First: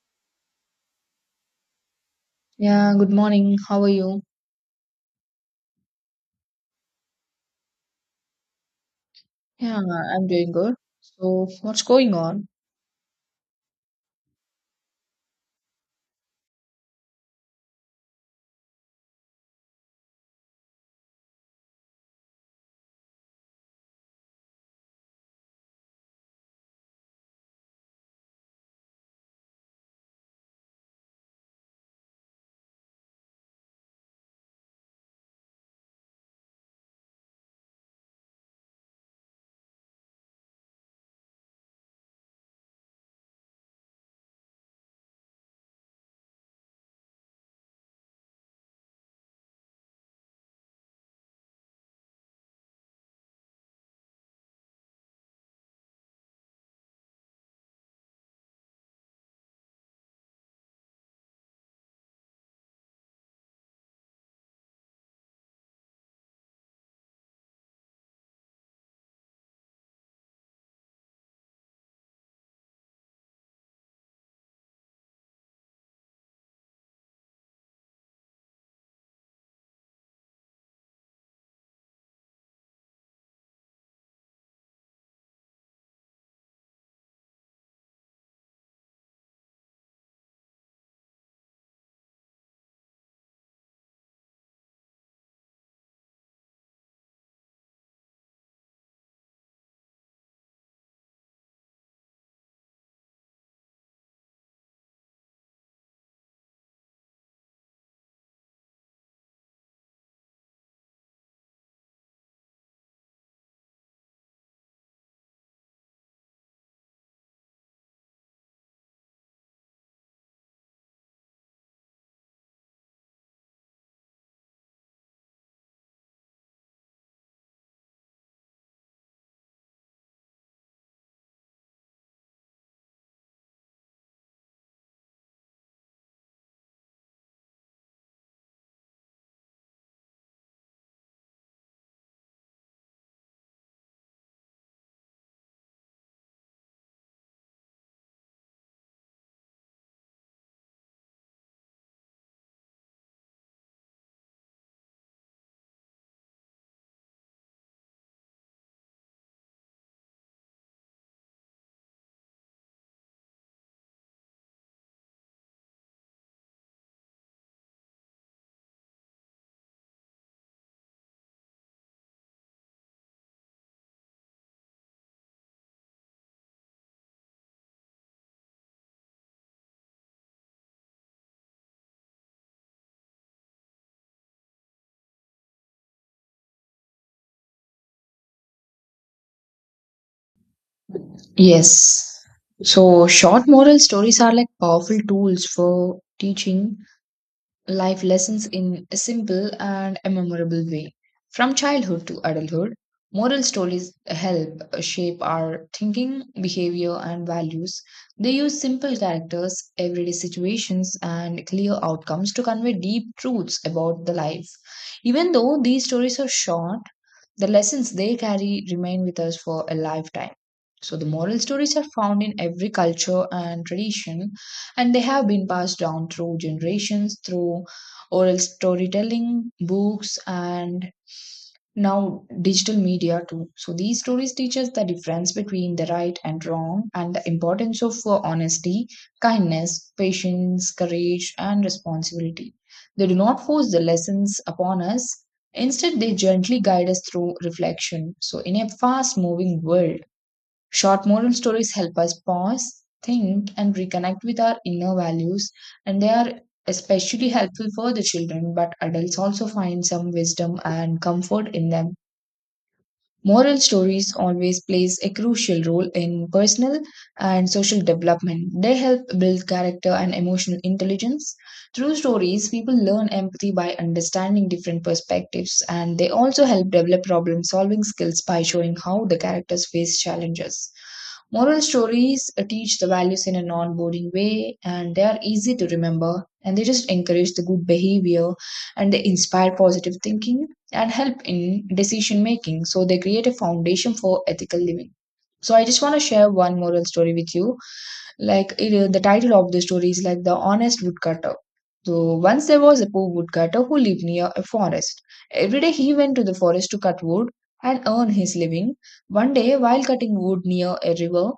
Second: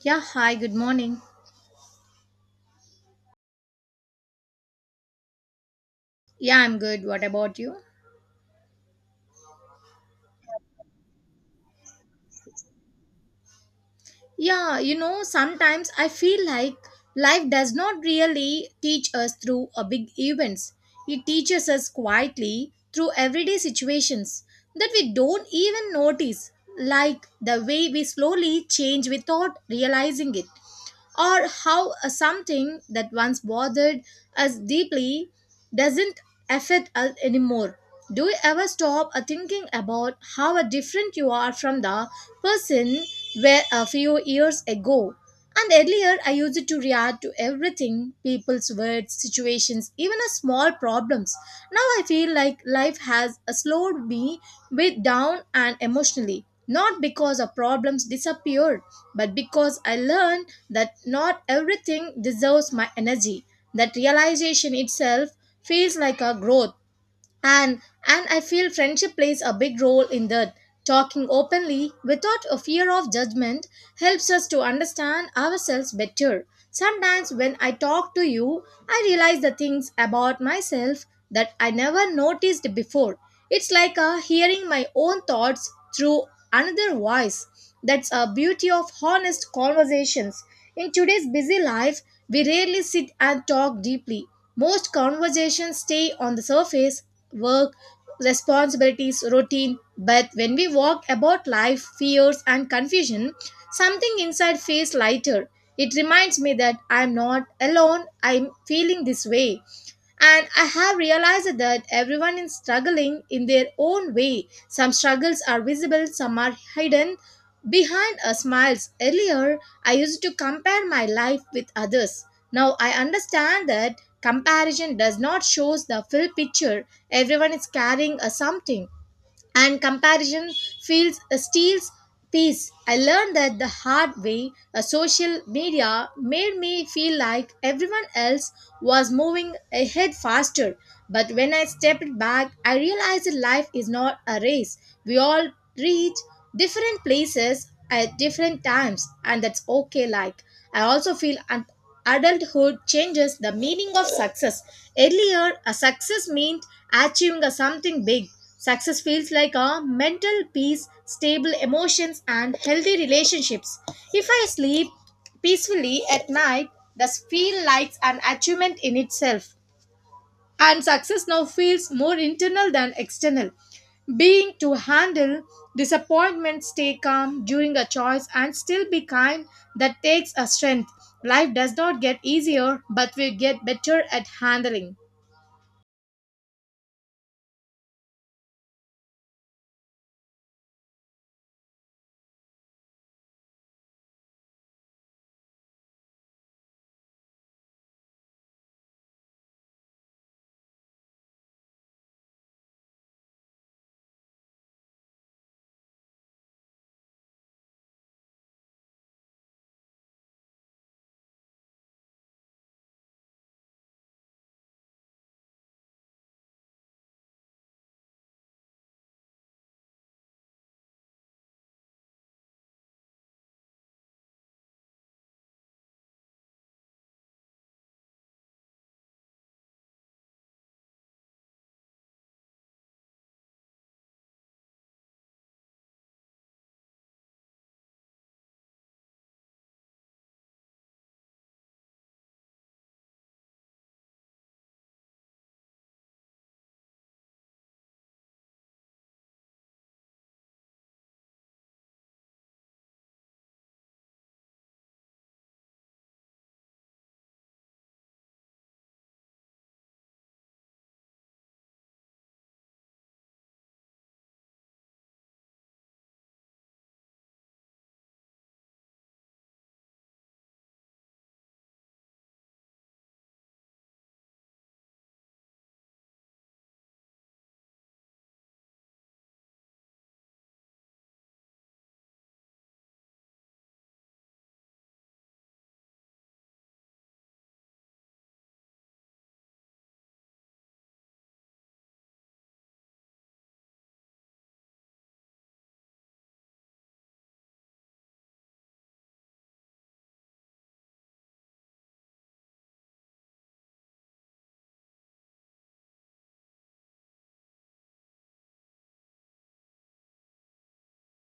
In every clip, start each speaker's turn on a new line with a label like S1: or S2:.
S1: Yeah, hi, good morning.
S2: Yeah, good morning. How are you?
S1: Yeah, I'm good. What about you?
S2: Yeah, I'm doing good. So, what's going on?
S1: Yeah, you know, sometimes I feel like life does not really teach us through a big events. It teaches us quietly through everyday situations that we don't even notice, like the way we slowly change without realizing it. Or how a something that once bothered us deeply doesn't affect us anymore. Do you ever stop thinking about how different you are from the person where a few years ago? And earlier, I used to react to everything people's words, situations, even a small problems. Now I feel like life has slowed me bit down and emotionally. Not because our problems disappeared, but because I learned that not everything deserves my energy. That realization itself feels like a growth, and I feel friendship plays a big role in that. Talking openly without a fear of judgment helps us to understand ourselves better. Sometimes when I talk to you, I realize the things about myself that I never noticed before. It's like hearing my own thoughts through another voice. That's a beauty of honest conversations. In today's busy life, we rarely sit and talk deeply. Most conversations stay on the surface, work, responsibilities, routine. But when we walk about life, fears, and confusion, something inside feels lighter. It reminds me that I'm not alone, I'm feeling this way. And I have realized that everyone is struggling in their own way. Some struggles are visible, some are hidden, behind a smiles. Earlier, I used to compare my life with others. Now I understand that comparison does not shows the full picture. Everyone is carrying a something and comparison feels, steals peace. I learned that the hard way. A social media made me feel like everyone else was moving ahead faster, but when I stepped back, I realized that life is not a race. We all reach different places at different times, and that's okay. Like, I also feel adulthood changes the meaning of success. Earlier, a success meant achieving a something big. Success feels like a mental peace, stable emotions, and healthy relationships. If I sleep peacefully at night, this feel like an achievement in itself. And success now feels more internal than external. Being to handle disappointment, stay calm during a choice, and still be kind, that takes a strength. Life does not get easier, but we get better at handling.
S2: Yes. So, short moral stories are like powerful tools for teaching life lessons in a simple and a memorable way. From childhood to adulthood, moral stories help shape our thinking, behavior, and values. They use simple characters, everyday situations, and clear outcomes to convey deep truths about the life. Even though these stories are short, the lessons they carry remain with us for a lifetime. So, the moral stories are found in every culture and tradition, and they have been passed down through generations through oral storytelling, books, and now digital media too. So these stories teach us the difference between the right and wrong, and the importance of honesty, kindness, patience, courage, and responsibility. They do not force the lessons upon us; instead, they gently guide us through reflection. So in a fast moving world, short moral stories help us pause, think, and reconnect with our inner values, and they are especially helpful for the children, but adults also find some wisdom and comfort in them. Moral stories always plays a crucial role in personal and social development. They help build character and emotional intelligence. Through stories, people learn empathy by understanding different perspectives, and they also help develop problem solving skills by showing how the characters face challenges. Moral stories teach the values in a non boring way, and they are easy to remember, and they just encourage the good behavior, and they inspire positive thinking and help in decision making. So they create a foundation for ethical living. So I just want to share one moral story with you. Like it, the title of the story is like the honest woodcutter. So once there was a poor woodcutter who lived near a forest. Every day he went to the forest to cut wood and earn his living. One day, while cutting wood near a river,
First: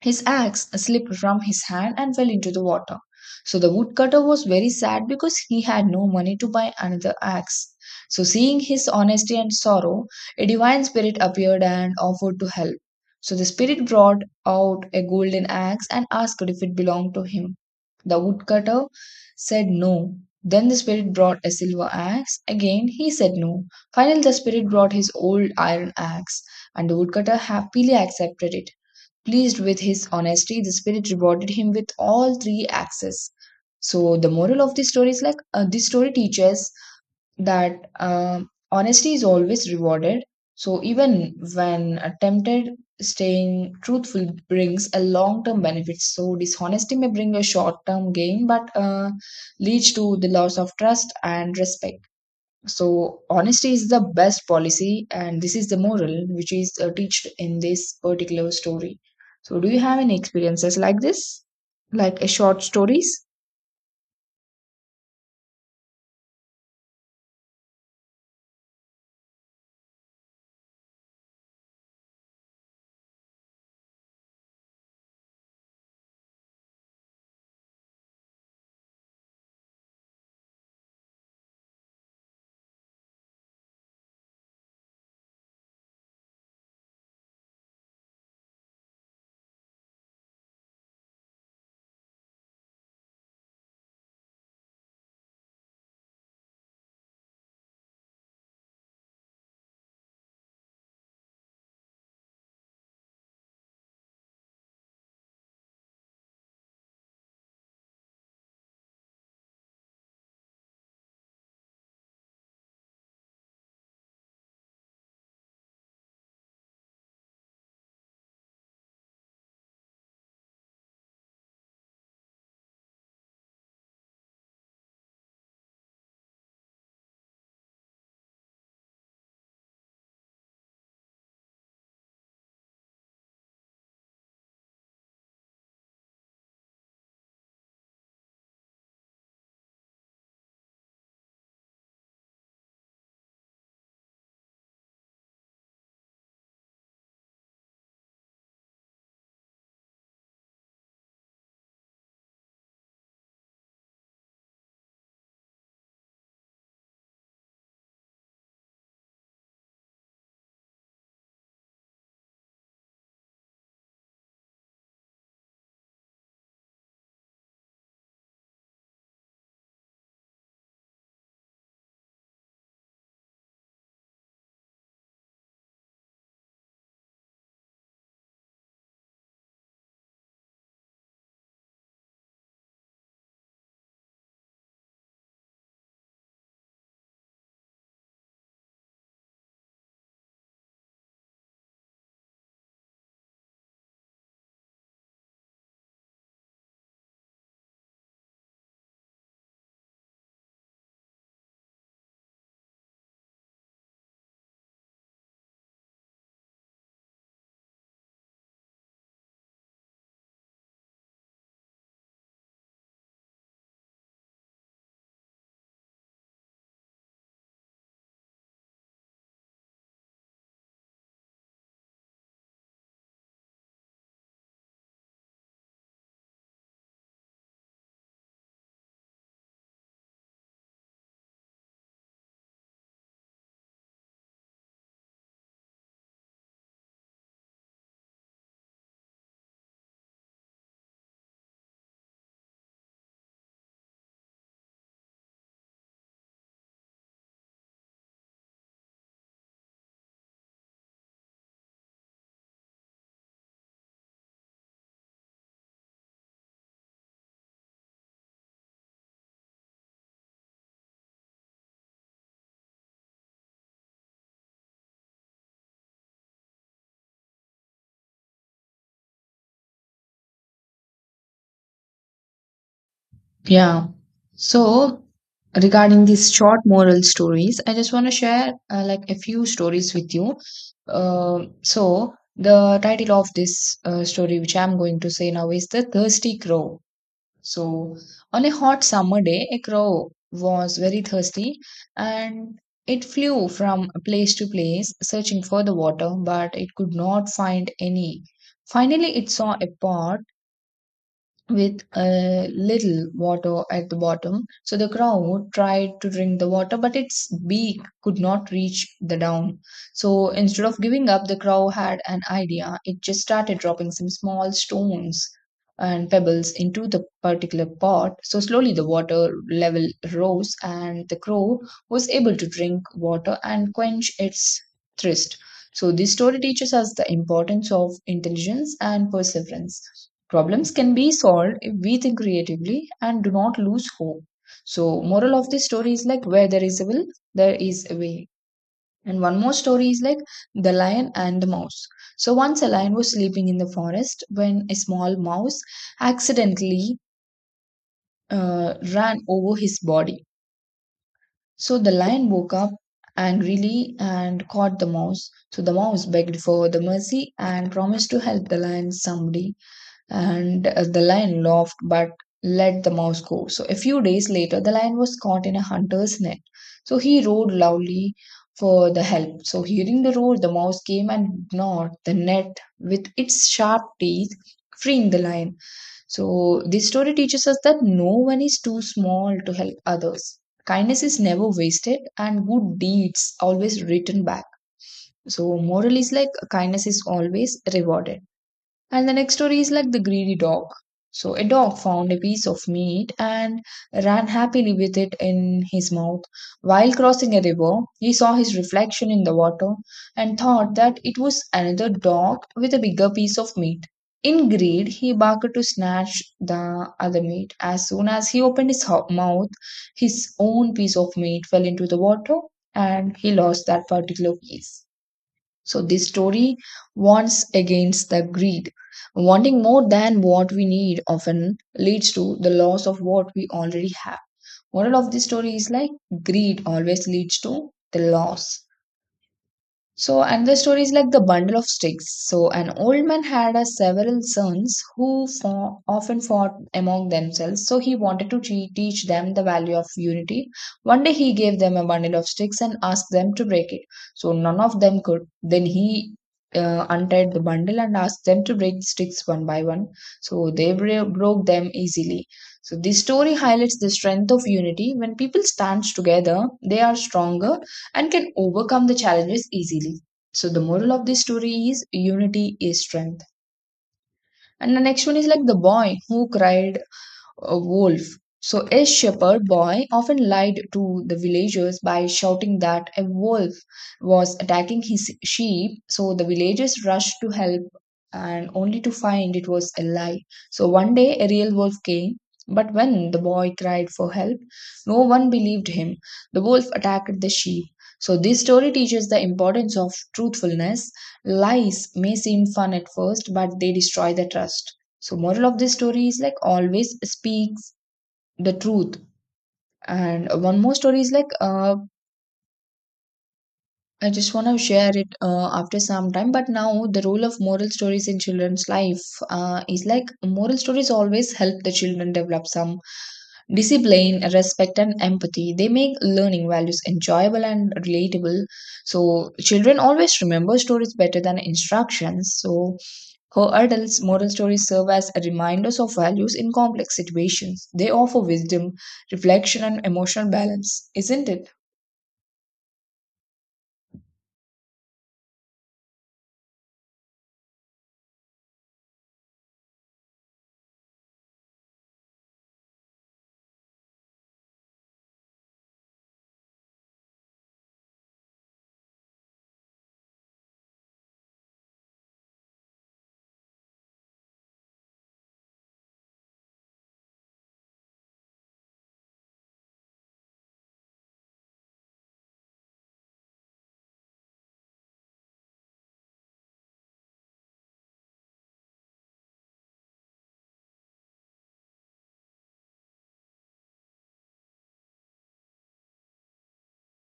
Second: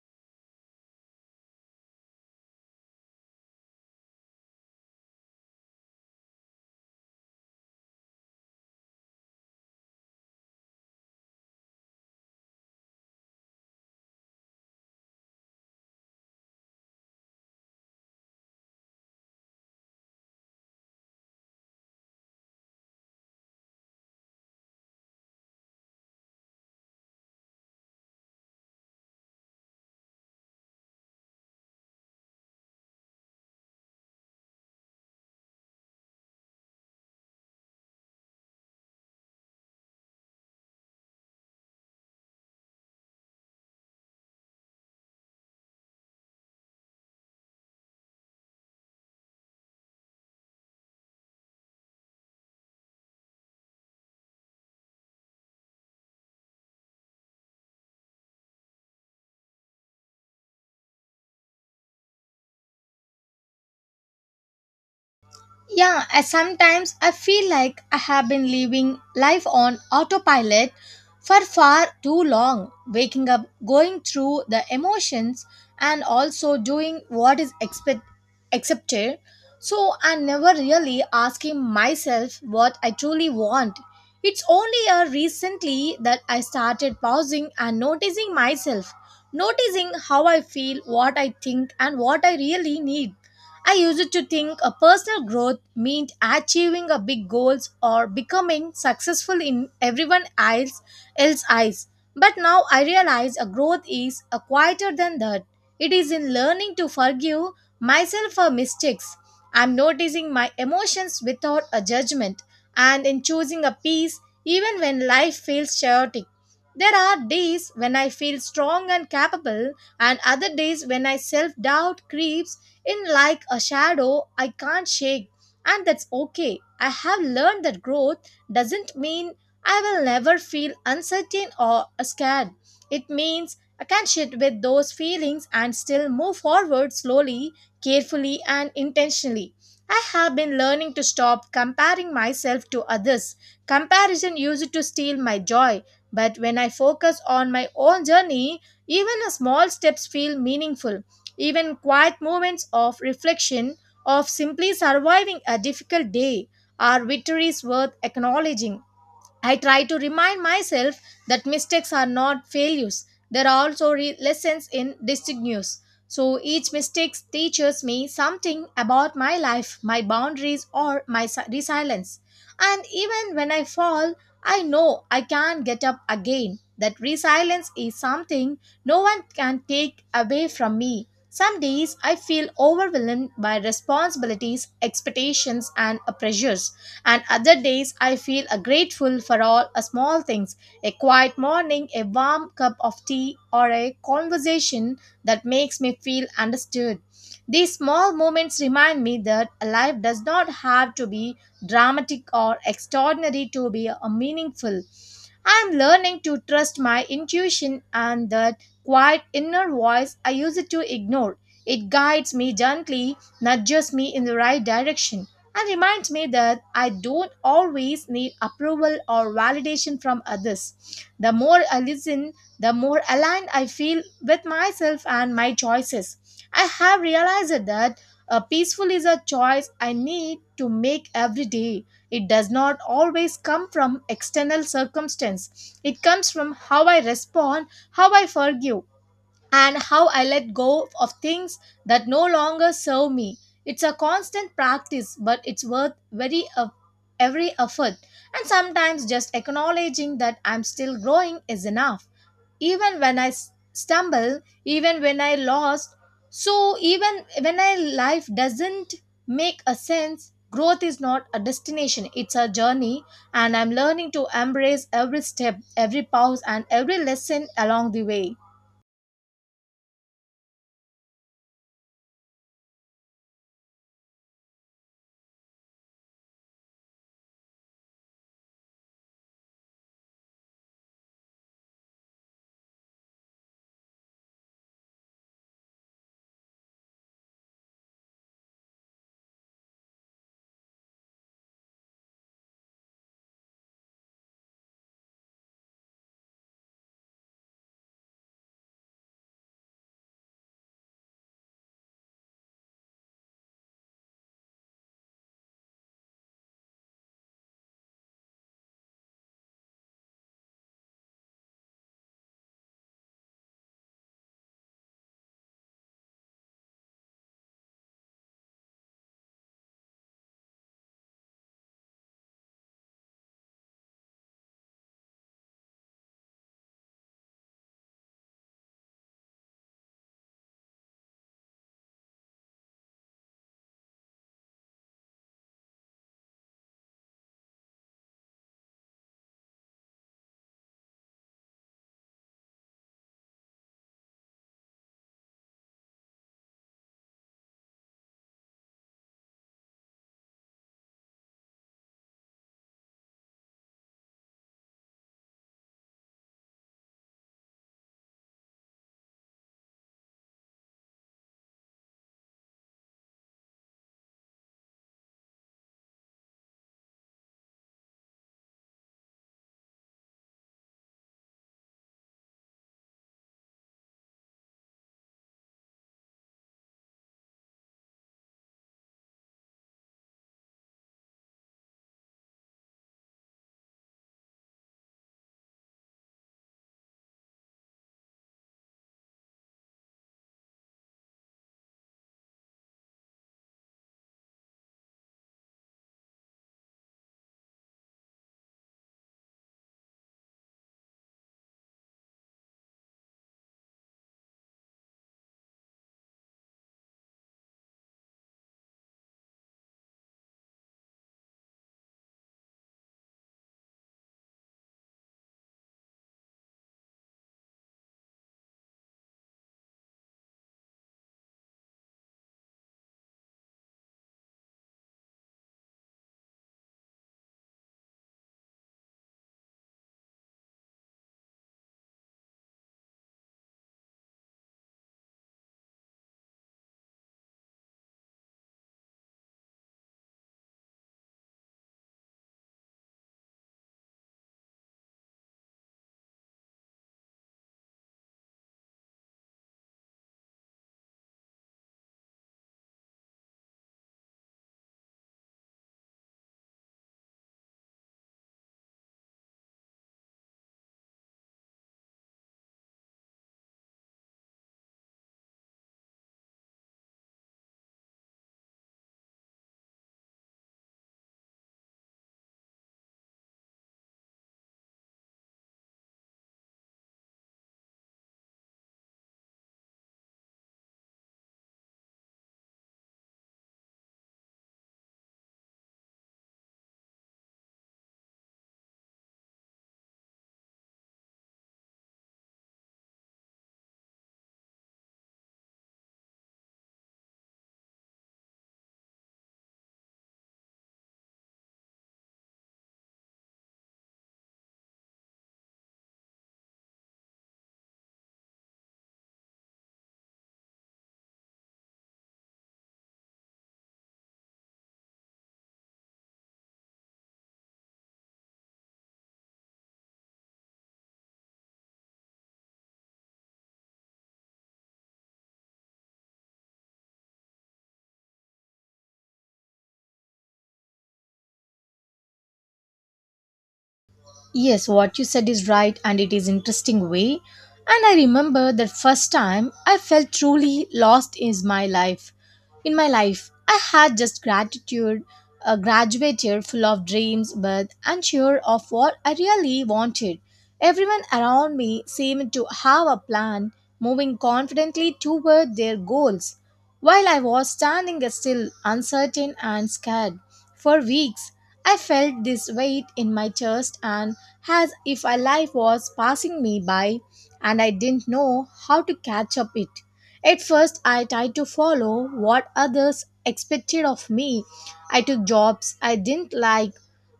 S2: his axe slipped from his hand and fell into the water. So the woodcutter was very sad because he had no money to buy another axe. So, seeing his honesty and sorrow, a divine spirit appeared and offered to help. So the spirit brought out a golden axe and asked if it belonged to him. The woodcutter said no. Then the spirit brought a silver axe. Again he said no. Finally, the spirit brought his old iron axe, and the woodcutter happily accepted it. Pleased with his honesty, the spirit rewarded him with all three axes. So, the moral of this story is like, this story teaches that honesty is always rewarded. So, even when attempted, staying truthful brings a long term benefit. So, dishonesty may bring a short term gain, but leads to the loss of trust and respect. So honesty is the best policy, and this is the moral which is taught in this particular story. So do you have any experiences like this, like a short stories?
S1: Yeah, I sometimes I feel like I have been living life on autopilot for far too long, waking up, going through the emotions, and also doing what is expect accepted. So I'm never really asking myself what I truly want. It's only a recently that I started pausing and noticing myself, noticing how I feel, what I think, and what I really need. I used to think a personal growth meant achieving a big goals or becoming successful in everyone else eyes. But now I realize a growth is a quieter than that. It is in learning to forgive myself for mistakes. I'm noticing my emotions without a judgment and in choosing a peace even when life feels chaotic. There are days when I feel strong and capable, and other days when I self doubt creeps in like a shadow I can't shake, and that's okay. I have learned that growth doesn't mean I will never feel uncertain or scared. It means I can sit with those feelings and still move forward slowly, carefully, and intentionally. I have been learning to stop comparing myself to others. Comparison used to steal my joy, but when I focus on my own journey, even a small steps feel meaningful. Even quiet moments of reflection, of simply surviving a difficult day, are victories worth acknowledging. I try to remind myself that mistakes are not failures. There are also lessons in distinguished. So each mistake teaches me something about my life, my boundaries, or my resilience. And even when I fall, I know I can get up again. That resilience is something no one can take away from me. Some days I feel overwhelmed by responsibilities, expectations, and pressures, and other days I feel grateful for all small things, a quiet morning, a warm cup of tea, or a conversation that makes me feel understood. These small moments remind me that life does not have to be dramatic or extraordinary to be meaningful. I'm learning to trust my intuition and that quiet inner voice I used to ignore. It guides me gently, nudges me in the right direction, and reminds me that I don't always need approval or validation from others. The more I listen, the more aligned I feel with myself and my choices. I have realized that a peaceful is a choice I need to make every day. It does not always come from external circumstance. It comes from how I respond, how I forgive, and how I let go of things that no longer serve me. It's a constant practice, but it's worth every effort. And sometimes just acknowledging that I'm still growing is enough. Even when I stumble, even when I lost, so even when I life doesn't make a sense, growth is not a destination, it's a journey, and I'm learning to embrace every step, every pause, and every lesson along the way.
S2: Yeah. So regarding these short moral stories, I just want to share like a few stories with you. So the title of this story which I'm going to say now is the Thirsty Crow. So, on a hot summer day, a crow was very thirsty, and it flew from place to place searching for the water, but it could not find any. Finally, it saw a pot with a little water at the bottom. So the crow tried to drink the water, but its beak could not reach the down. So instead of giving up, the crow had an idea. It just started dropping some small stones and pebbles into the particular pot. So slowly the water level rose, and the crow was able to drink water and quench its thirst. So, this story teaches us the importance of intelligence and perseverance. Problems can be solved if we think creatively and do not lose hope. So, moral of this story is like, where there is a will, there is a way. And one more story is like the lion and the mouse. So once a lion was sleeping in the forest when a small mouse accidentally ran over his body. So the lion woke up angrily and caught the mouse. So the mouse begged for the mercy and promised to help the lion someday. And the lion laughed but let the mouse go. So a few days later, the lion was caught in a hunter's net. So he roared loudly for the help. So hearing the roar, the mouse came and gnawed the net with its sharp teeth, freeing the lion. So this story teaches us that no one is too small to help others. Kindness is never wasted, and good deeds always return back. So moral is like kindness is always rewarded. And the next story is like the greedy dog. So a dog found a piece of meat and ran happily with it in his mouth. While crossing a river, he saw his reflection in the water and thought that it was another dog with a bigger piece of meat. In greed, he barked to snatch the other meat. As soon as he opened his mouth, his own piece of meat fell into the water and he lost that particular piece. So this story warns against the greed. Wanting more than what we need often leads to the loss of what we already have. Moral of this story is like greed always leads to the loss. So another story is like the bundle of sticks. So an old man had a several sons who often fought among themselves. So he wanted to teach them the value of unity. One day he gave them a bundle of sticks and asked them to break it. So none of them could. Then he untied the bundle and asked them to break the sticks one by one. So they broke them easily. So this story highlights the strength of unity. When people stand together, they are stronger and can overcome the challenges easily. So the moral of this story is unity is strength. And the next one is like the boy who cried a wolf. So a shepherd boy often lied to the villagers by shouting that a wolf was attacking his sheep. So the villagers rushed to help and only to find it was a lie. So one day a real wolf came, but when the boy cried for help, no one believed him. The wolf attacked the sheep. So this story teaches the importance of truthfulness. Lies may seem fun at first, but they destroy the trust. So moral of this story is like, always speaks the truth. And one more story is like, I just want to share it after some time. But now the role of moral stories in children's life is like, moral stories always help the children develop some discipline, respect, and empathy. They make learning values enjoyable and relatable. So children always remember stories better than instructions. So for adults, moral stories serve as reminders of values in complex situations. They offer wisdom, reflection, and emotional balance, isn't it?
S1: Yes, what you said is right and it is interesting way. And I remember that first time I felt truly lost is my life. In my life, I had just gratitude, a graduate year full of dreams, but unsure of what I really wanted. Everyone around me seemed to have a plan, moving confidently toward their goals, while I was standing still, uncertain and scared. For weeks, I felt this weight in my chest and as if a life was passing me by and I didn't know how to catch up it. At first, I tried to follow what others expected of me. I took jobs I didn't like.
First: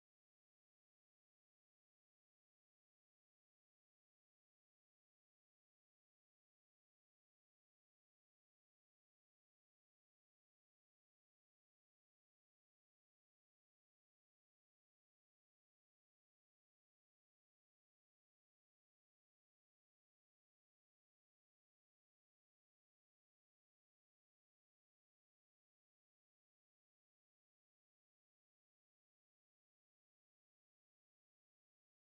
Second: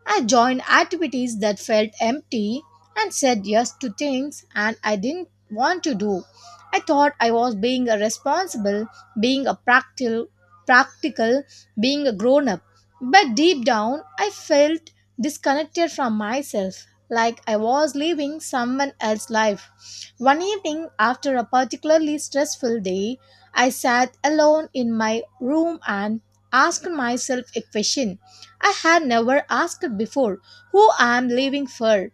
S1: I joined activities that felt empty and said yes to things and I didn't want to do. I thought I was being a responsible, being a practical, being a grown up. But deep down, I felt disconnected from myself like I was living someone else's life. One evening, after a particularly stressful day, I sat alone in my room and asked myself a question I had never asked before, who I am living for.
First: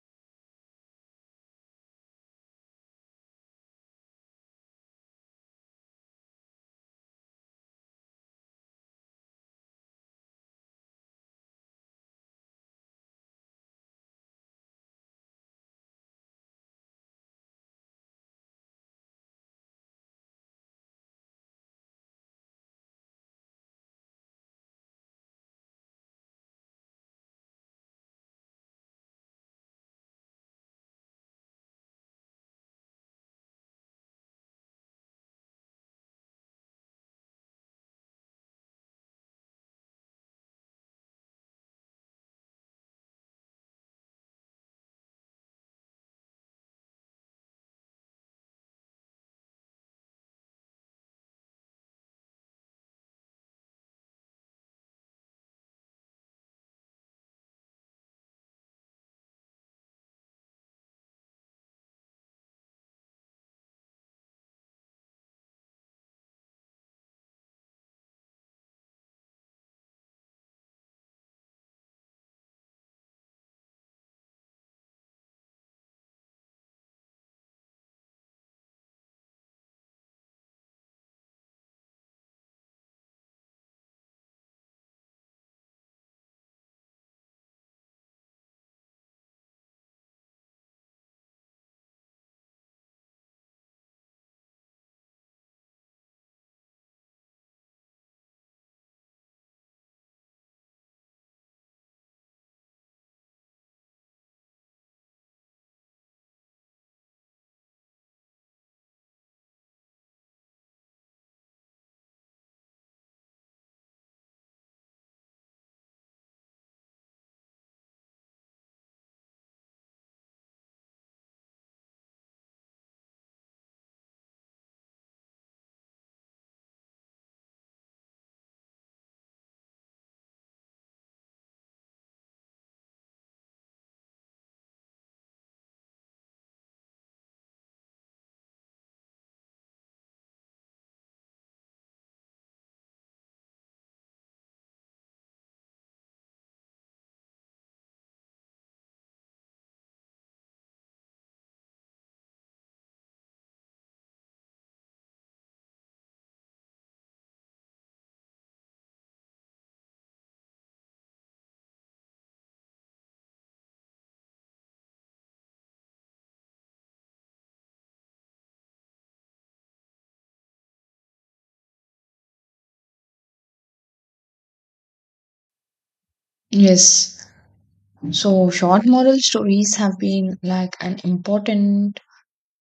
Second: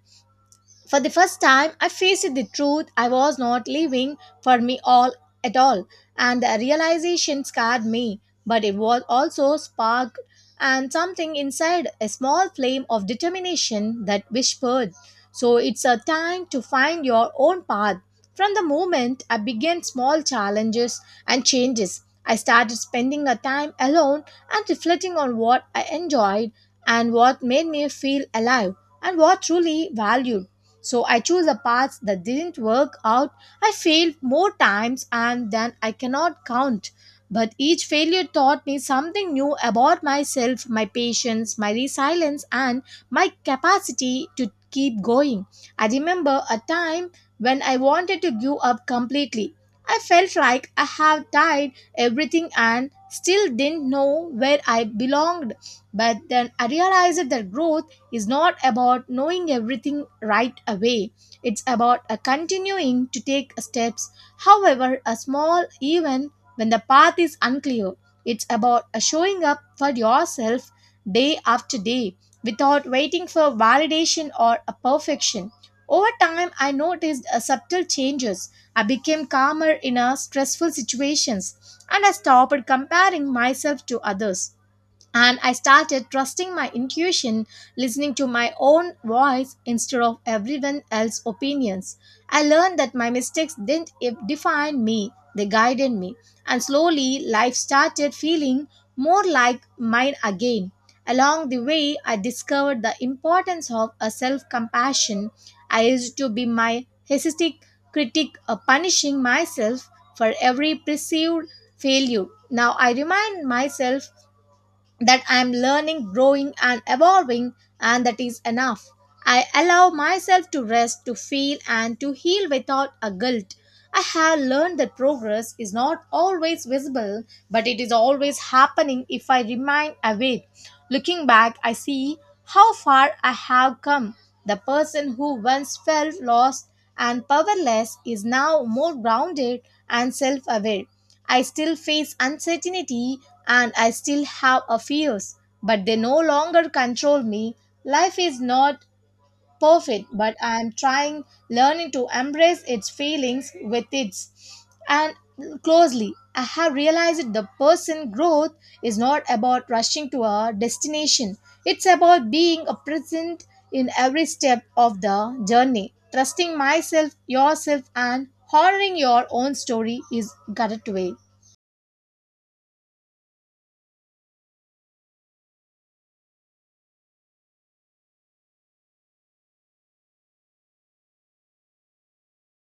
S1: For the first time, I faced the truth I was not living for me all at all, and the realization scarred me, but it was also sparked and something inside a small flame of determination that whispered, so it's a time to find your own path. From the moment I began small challenges and changes, I started spending a time alone and reflecting on what I enjoyed and what made me feel alive and what truly valued. So I chose a path that didn't work out. I failed more times and than I cannot count. But each failure taught me something new about myself, my patience, my resilience, and my capacity to keep going. I remember a time when I wanted to give up completely. I felt like I had tried everything and still didn't know where I belonged. But then I realized that growth is not about knowing everything right away. It's about a continuing to take steps, however, a small, even when the path is unclear. It's about a showing up for yourself day after day without waiting for validation or a perfection. Over time, I noticed a subtle changes. I became calmer in a stressful situations and I stopped comparing myself to others and I started trusting my intuition, listening to my own voice instead of everyone else's opinions. I learned that my mistakes didn't define me, they guided me. And slowly, life started feeling more like mine again. Along the way, I discovered the importance of a self compassion. I used to be my hesitic critic, punishing myself for every perceived failure. Now I remind myself that I'm learning, growing, and evolving, and that is enough. I allow myself to rest, to feel, and to heal without a guilt. I have learned that progress is not always visible, but it is always happening if I remain awake. Looking back, I see how far I have come. The person who once felt lost and powerless is now more grounded and self aware. I still face uncertainty and I still have a fears, but they no longer control me. Life is not perfect, but I am trying learning to embrace its feelings with its and closely. I have realized the person growth is not about rushing to a destination. It's about being a present in every step of the journey. Trusting myself, yourself, and honoring your own story is correct way.
S2: Yes. So, short moral stories have been like an important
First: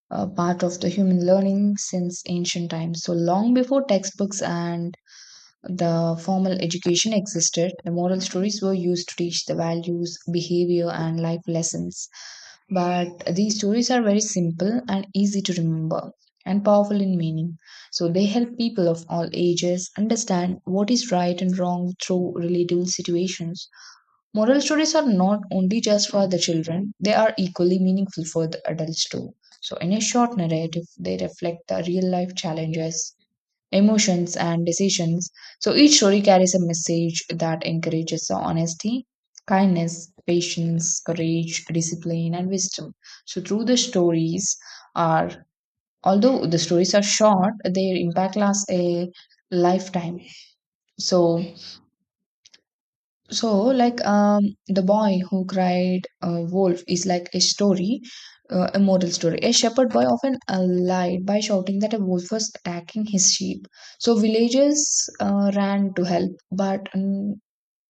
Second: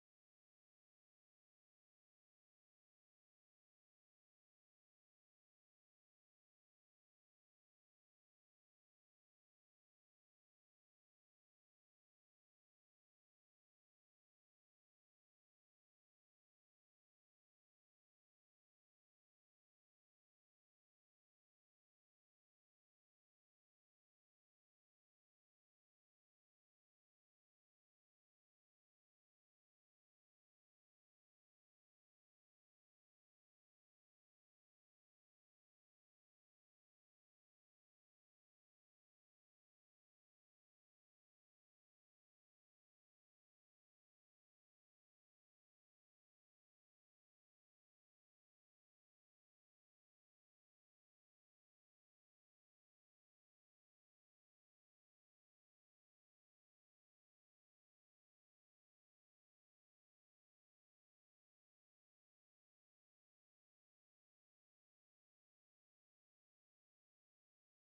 S2: part of the human learning since ancient times. So, long before textbooks and the formal education existed, the moral stories were used to teach the values, behavior, and life lessons. But these stories are very simple and easy to remember and powerful in meaning. So they help people of all ages understand what is right and wrong through relatable situations. Moral stories are not only just for the children, they are equally meaningful for the adults too. So, in a short narrative, they reflect the real life challenges, emotions, and decisions. So each story carries a message that encourages the honesty, kindness, patience, courage, discipline, and wisdom. So through the stories are although the stories are short, their impact lasts a lifetime. So so, like, the boy who cried wolf is like a story, a moral story. A shepherd boy often lied by shouting that a wolf was attacking his sheep. So, villagers ran to help, but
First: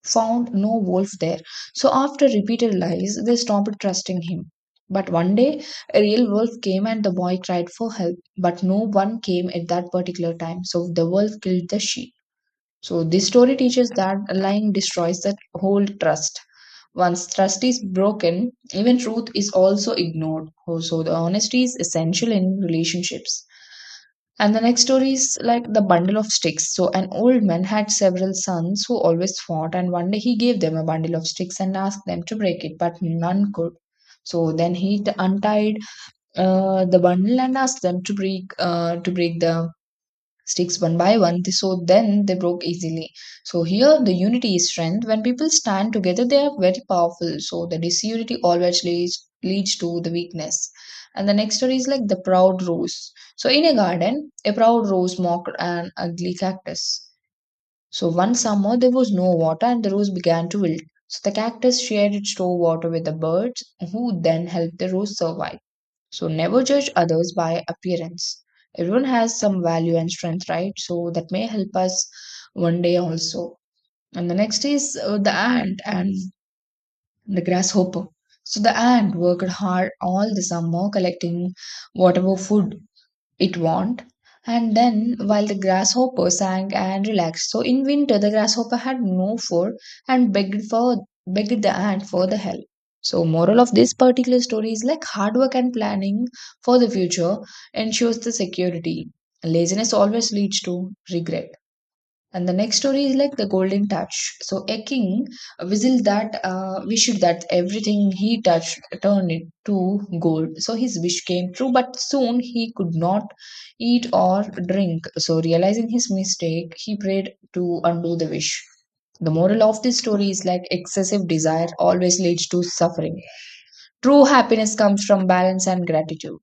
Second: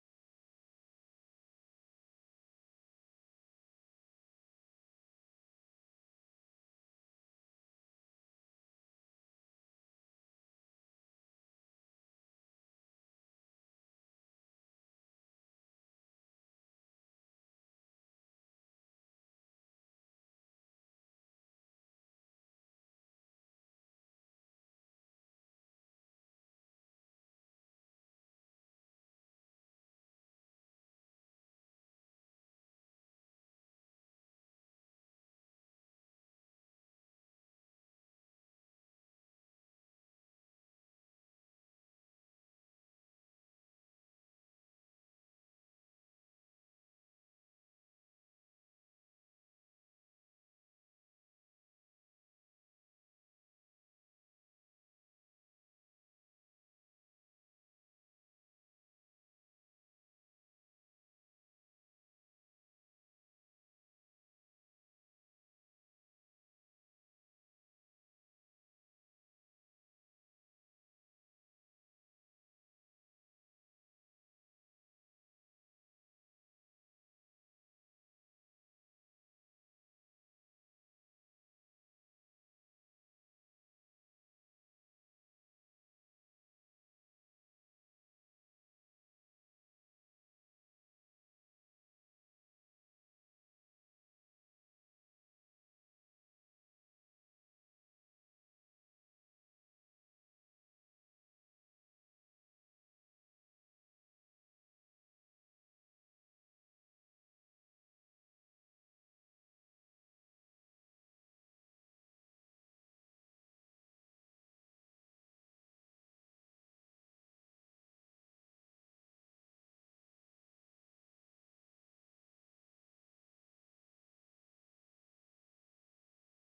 S2: found no wolf there. So, after repeated lies, they stopped trusting him. But one day, a real wolf came and the boy cried for help, but no one came at that particular time. So, the wolf killed the sheep. So this story teaches that lying destroys that whole trust. Once trust is broken, even truth is also ignored. Oh, so the honesty is essential in relationships. And the next story is like the bundle of sticks. So an old man had several sons who always fought, and one day he gave them a bundle of sticks and asked them to break it, but none could. So then untied the bundle and asked them to break to break the sticks one by one so then they broke easily. So here the unity is strength. When people stand together they are very powerful, so the disunity always leads to the weakness. And the next story is like the proud rose. So in a garden a proud rose mocked an ugly cactus. So one summer there was no water and the rose began to wilt. So the cactus shared its store water with the birds who then helped the rose survive. So never judge others by appearance. Everyone has some value and strength, right? So that may help us one day also. And the next is the ant and the grasshopper. So the ant worked hard all the summer collecting whatever food it won't. And then, while the grasshopper sang and relaxed, so in winter the grasshopper had no food and begged the ant for the help. So, moral of this particular story is like hard work and planning for the future ensures the security. Laziness always leads to regret. And the next story is like the golden touch. So a king whistled that wished that everything he touched turned it to gold. So his wish came true, but soon he could not eat or drink. So realizing his mistake, he prayed to undo the wish. The moral of this story is like excessive desire always leads to suffering. True happiness comes from balance and gratitude.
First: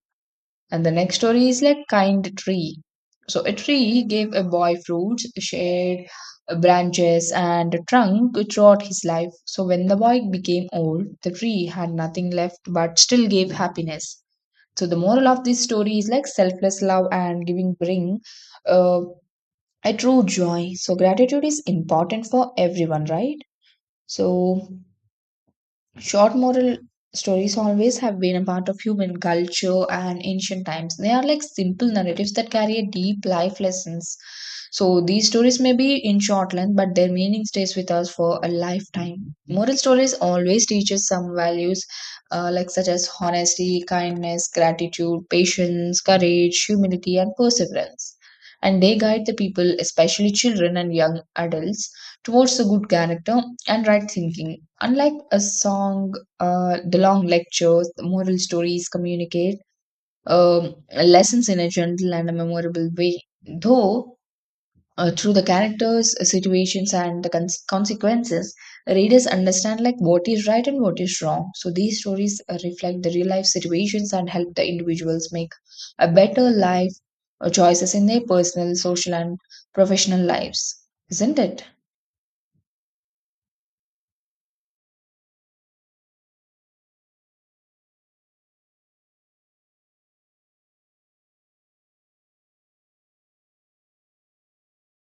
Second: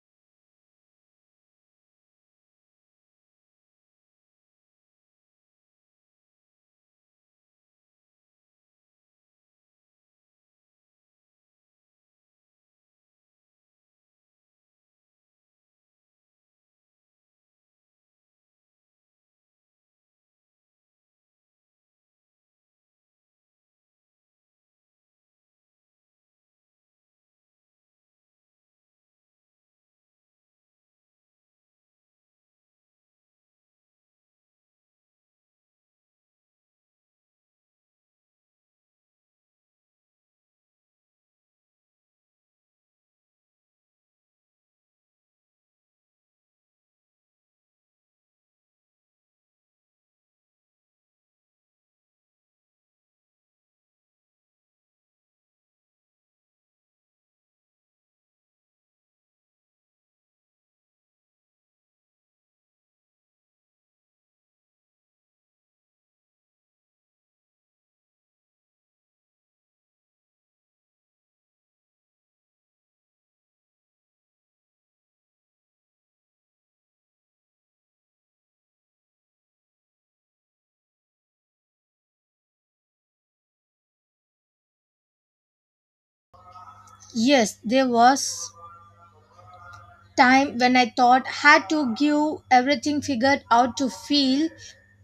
S2: And the next story is like Kind Tree. So a tree gave a boy fruits, shade, branches, and a trunk throughout his life. So when the boy became old, the tree had nothing left but still gave happiness. So the moral of this story is like selfless love and giving bring uh, a true joy. So gratitude is important for everyone, right? So short moral stories always have been a part of human culture and ancient times. They are like simple narratives that carry a deep life lessons. So these stories may be in short length, but their meaning stays with us for a lifetime. Moral stories always teach us some values, such as honesty, kindness, gratitude, patience, courage, humility, and perseverance. And they guide the people, especially children and young adults, towards a good character and right thinking. Unlike a song, the long lectures, the moral stories communicate lessons in a gentle and a memorable way. Though, through the characters, situations, and the consequences, readers understand like what is right and what is wrong. So these stories reflect the real life situations and help the individuals make a better life choices in their personal, social, and professional lives. Isn't it?
S1: Yes, there was time when I thought had to give everything figured out to feel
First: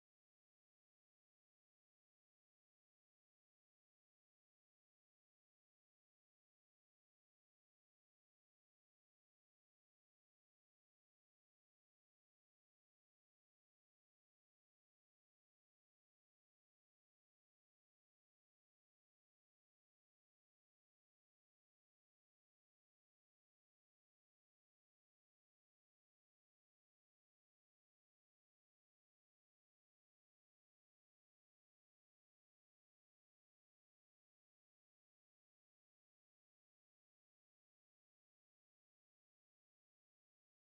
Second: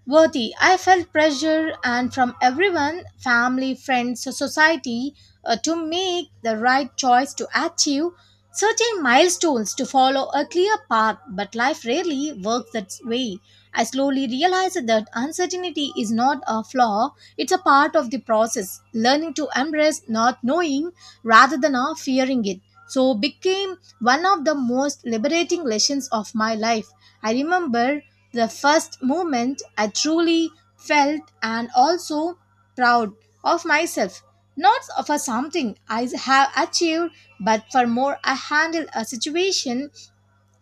S1: worthy. I felt pressure and from everyone, family, friends, society, to make the right choice to achieve certain milestones to follow a clear path, but life rarely works that way. I slowly realized that uncertainty is not a flaw, it's a part of the process, learning to embrace not knowing rather than fearing it. So became one of the most liberating lessons of my life. I remember the first moment I truly felt and also proud of myself, not for something I have achieved, but for more I handled a situation.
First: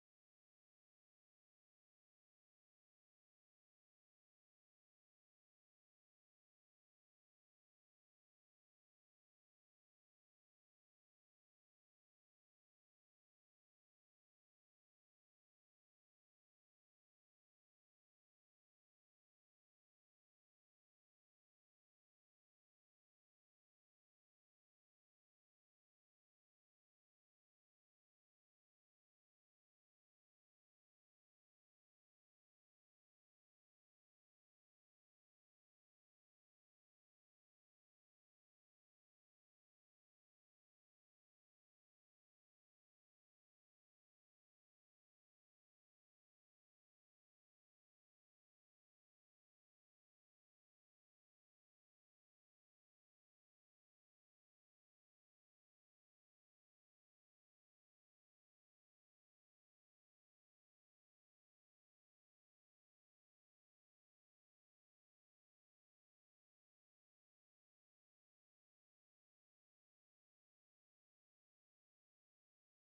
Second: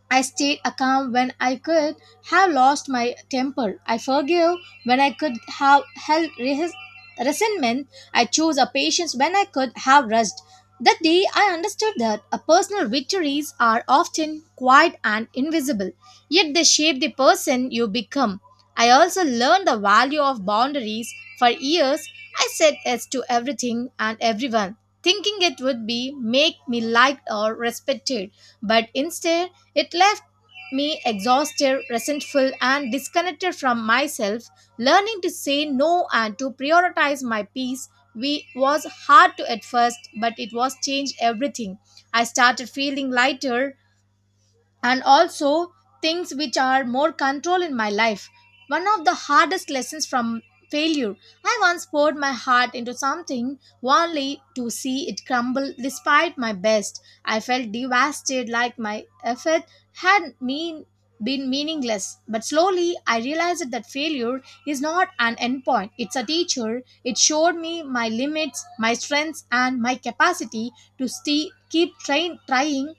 S1: I stayed calm when I could have lost my temper. I forgive when I could have held resentment. I chose a patience when I could have rushed. That day, I understood that a personal victories are often quiet and invisible, yet they shape the person you become. I also learned the value of boundaries. For years, I said yes to everything and everyone, thinking it would be make me liked or respected. But instead, it left me exhausted, resentful, and disconnected from myself. Learning to say no and to prioritize my peace was hard to at first, but it was changed everything. I started feeling lighter, and also things which are more control in my life. One of the hardest lessons from failure. I once poured my heart into something only to see it crumble despite my best. I felt devastated like my effort had mean been meaningless, but slowly I realized that failure is not an endpoint, it's a teacher. It showed me my limits, my strengths, and my capacity to stay, keep trying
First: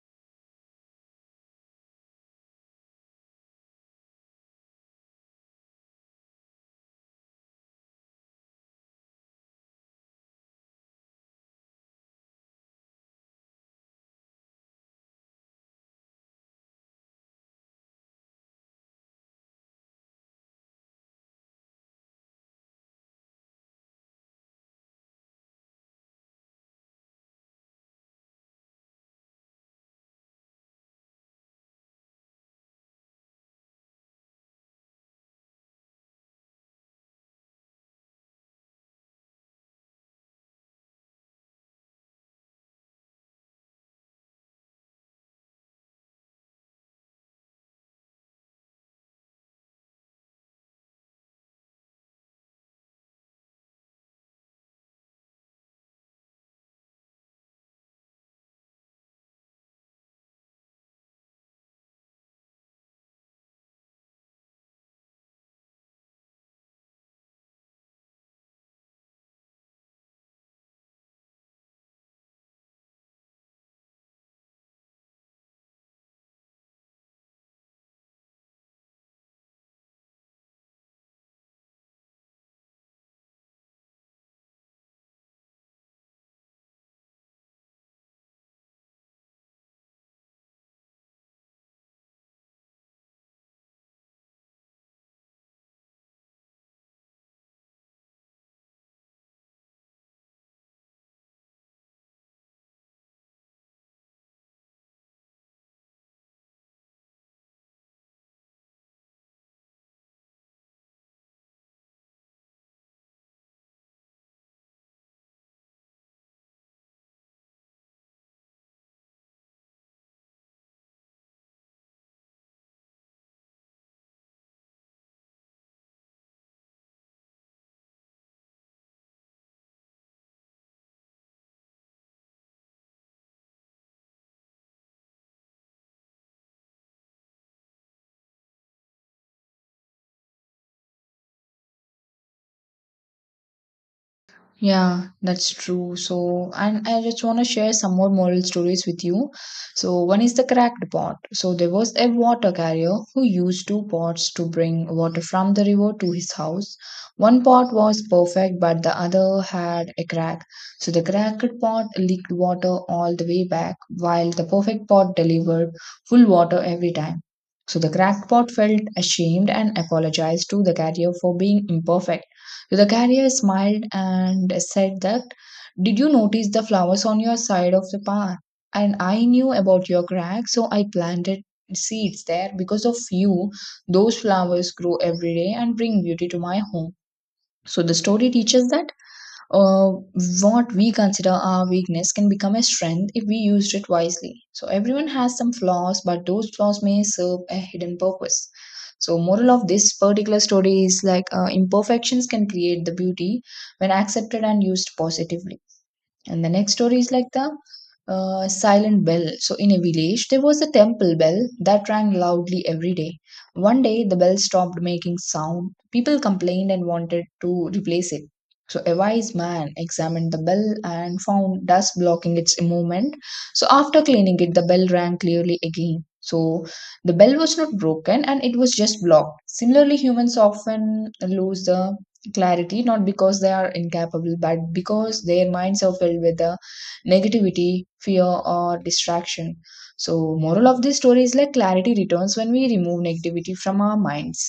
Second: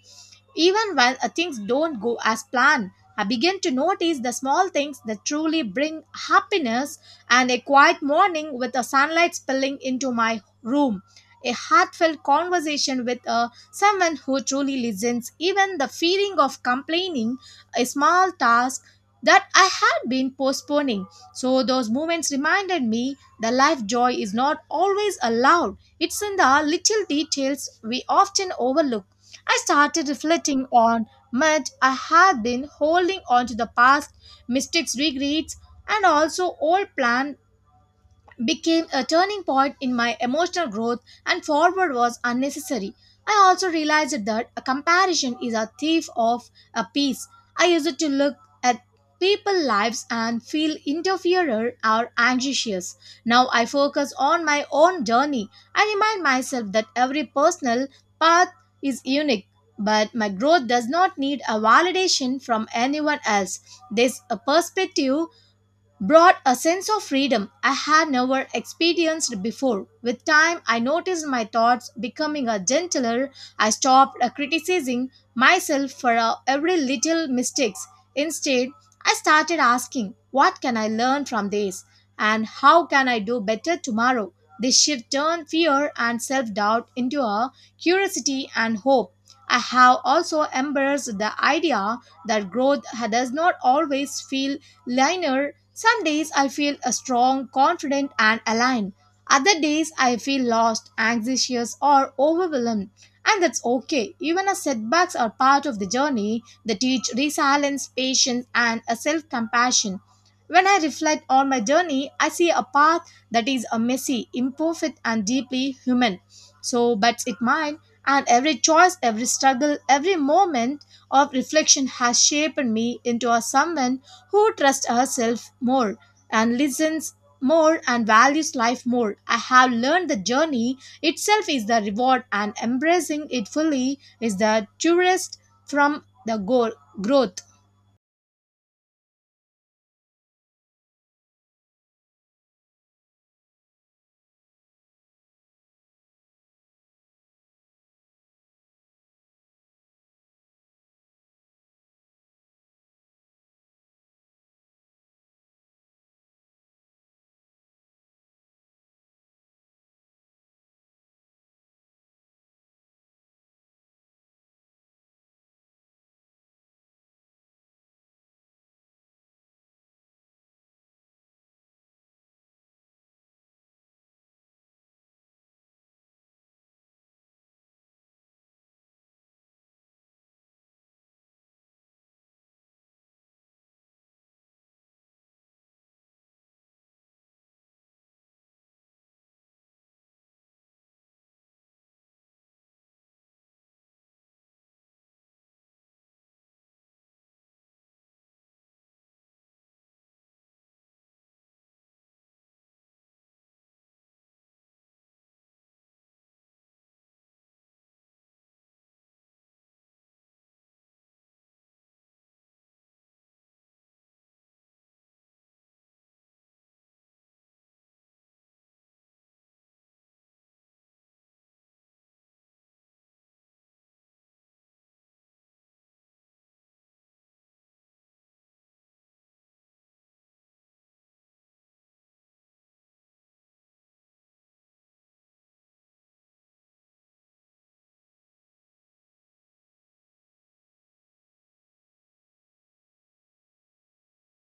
S1: even when things don't go as planned. I begin to notice the small things that truly bring happiness and a quiet morning with the sunlight spilling into my room. A heartfelt conversation with someone who truly listens, even the feeling of complaining, a small task that I had been postponing. So, those moments reminded me the life joy is not always allowed, it's in the little details we often overlook. I started reflecting on much I had been holding on to the past, mistakes, regrets, and also old plan became a turning point in my emotional growth and forward was unnecessary. I also realized that a comparison is a thief of a peace. I used to look at people's lives and feel interferer or anxious. Now I focus on my own journey. I remind myself that every personal path is unique, but my growth does not need a validation from anyone else. This perspective brought a sense of freedom I had never experienced before. With time, I noticed my thoughts becoming a gentler. I stopped criticizing myself for every little mistakes. Instead, I started asking, "What can I learn from this?" and "How can I do better tomorrow?" This shift turned fear and self-doubt into a curiosity and hope. I have also embraced the idea that growth does not always feel linear. Some days I feel strong, confident, and aligned. Other days I feel lost, anxious, or overwhelmed. And that's okay. Even as setbacks are part of the journey, they teach resilience, patience, and a self compassion. When I reflect on my journey, I see a path that is a messy, imperfect, and deeply human. So, but it mine, and every choice, every struggle, every moment of reflection has shaped me into a someone who trusts herself more and listens more and values life more. I have learned the journey itself is the reward and embracing it fully is the tourist from the goal growth.
S2: Yeah, that's true. So, and I just want to share some more moral stories with you. So, one is the cracked pot. So, there was a water carrier who used two pots to bring water from the river to his house. One pot was perfect, but the other had a crack. So, the cracked pot leaked water all the way back, while the perfect pot delivered full water every time. So, the cracked pot felt ashamed and apologized to the carrier for being imperfect. The carrier smiled and said that, "Did you notice the flowers on your side of the path? And I knew about your crack, so I planted seeds there. Because of you, those flowers grow every day and bring beauty to my home." So the story teaches that uh, what we consider our weakness can become a strength if we used it wisely. So everyone has some flaws, but those flaws may serve a hidden purpose. So moral of this particular story is like imperfections can create the beauty when accepted and used positively. And the next story is like the silent bell. So, in a village, there was a temple bell that rang loudly every day. One day, the bell stopped making sound. People complained and wanted to replace it. So, a wise man examined the bell and found dust blocking its movement. So, after cleaning it, the bell rang clearly again. So, the bell was not broken and it was just blocked. Similarly, humans often lose the clarity not because they are incapable but because their minds are filled with the negativity, fear or distraction. So moral of this story is like clarity returns when we remove negativity from our minds.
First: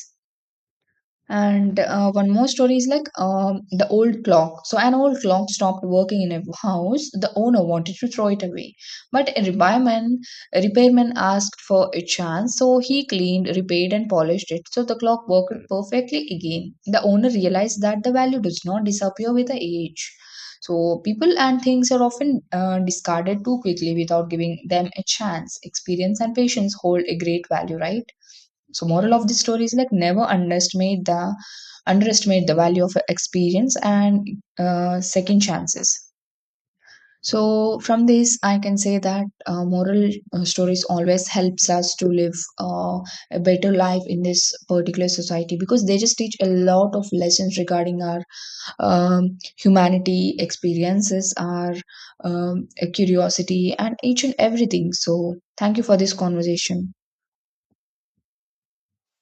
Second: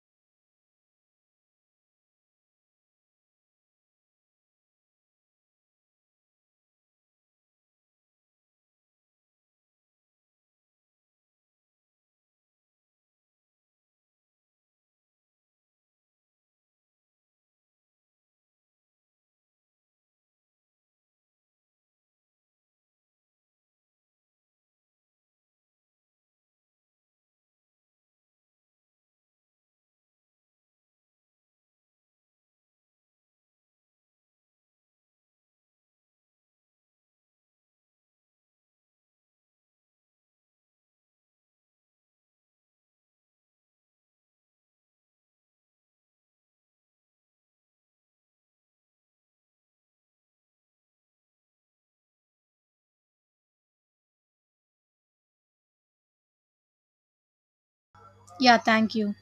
S2: And one more story is like the old clock. So, an old clock stopped working in a house. The owner wanted to throw it away, but a repairman asked for a chance. So, he cleaned, repaired, and polished it. So, the clock worked perfectly again. The owner realized that the value does not disappear with the age. So, people and things are often discarded too quickly without giving them a chance. Experience and patience hold a great value, right? So moral of the story is like never underestimate the value of experience and second chances. So from this, I can say that moral stories always helps us to live uh, a better life in this particular society because they just teach a lot of lessons regarding our humanity experiences, our um, curiosity, and each and everything. So thank you for this conversation.
S1: Yeah, thank you.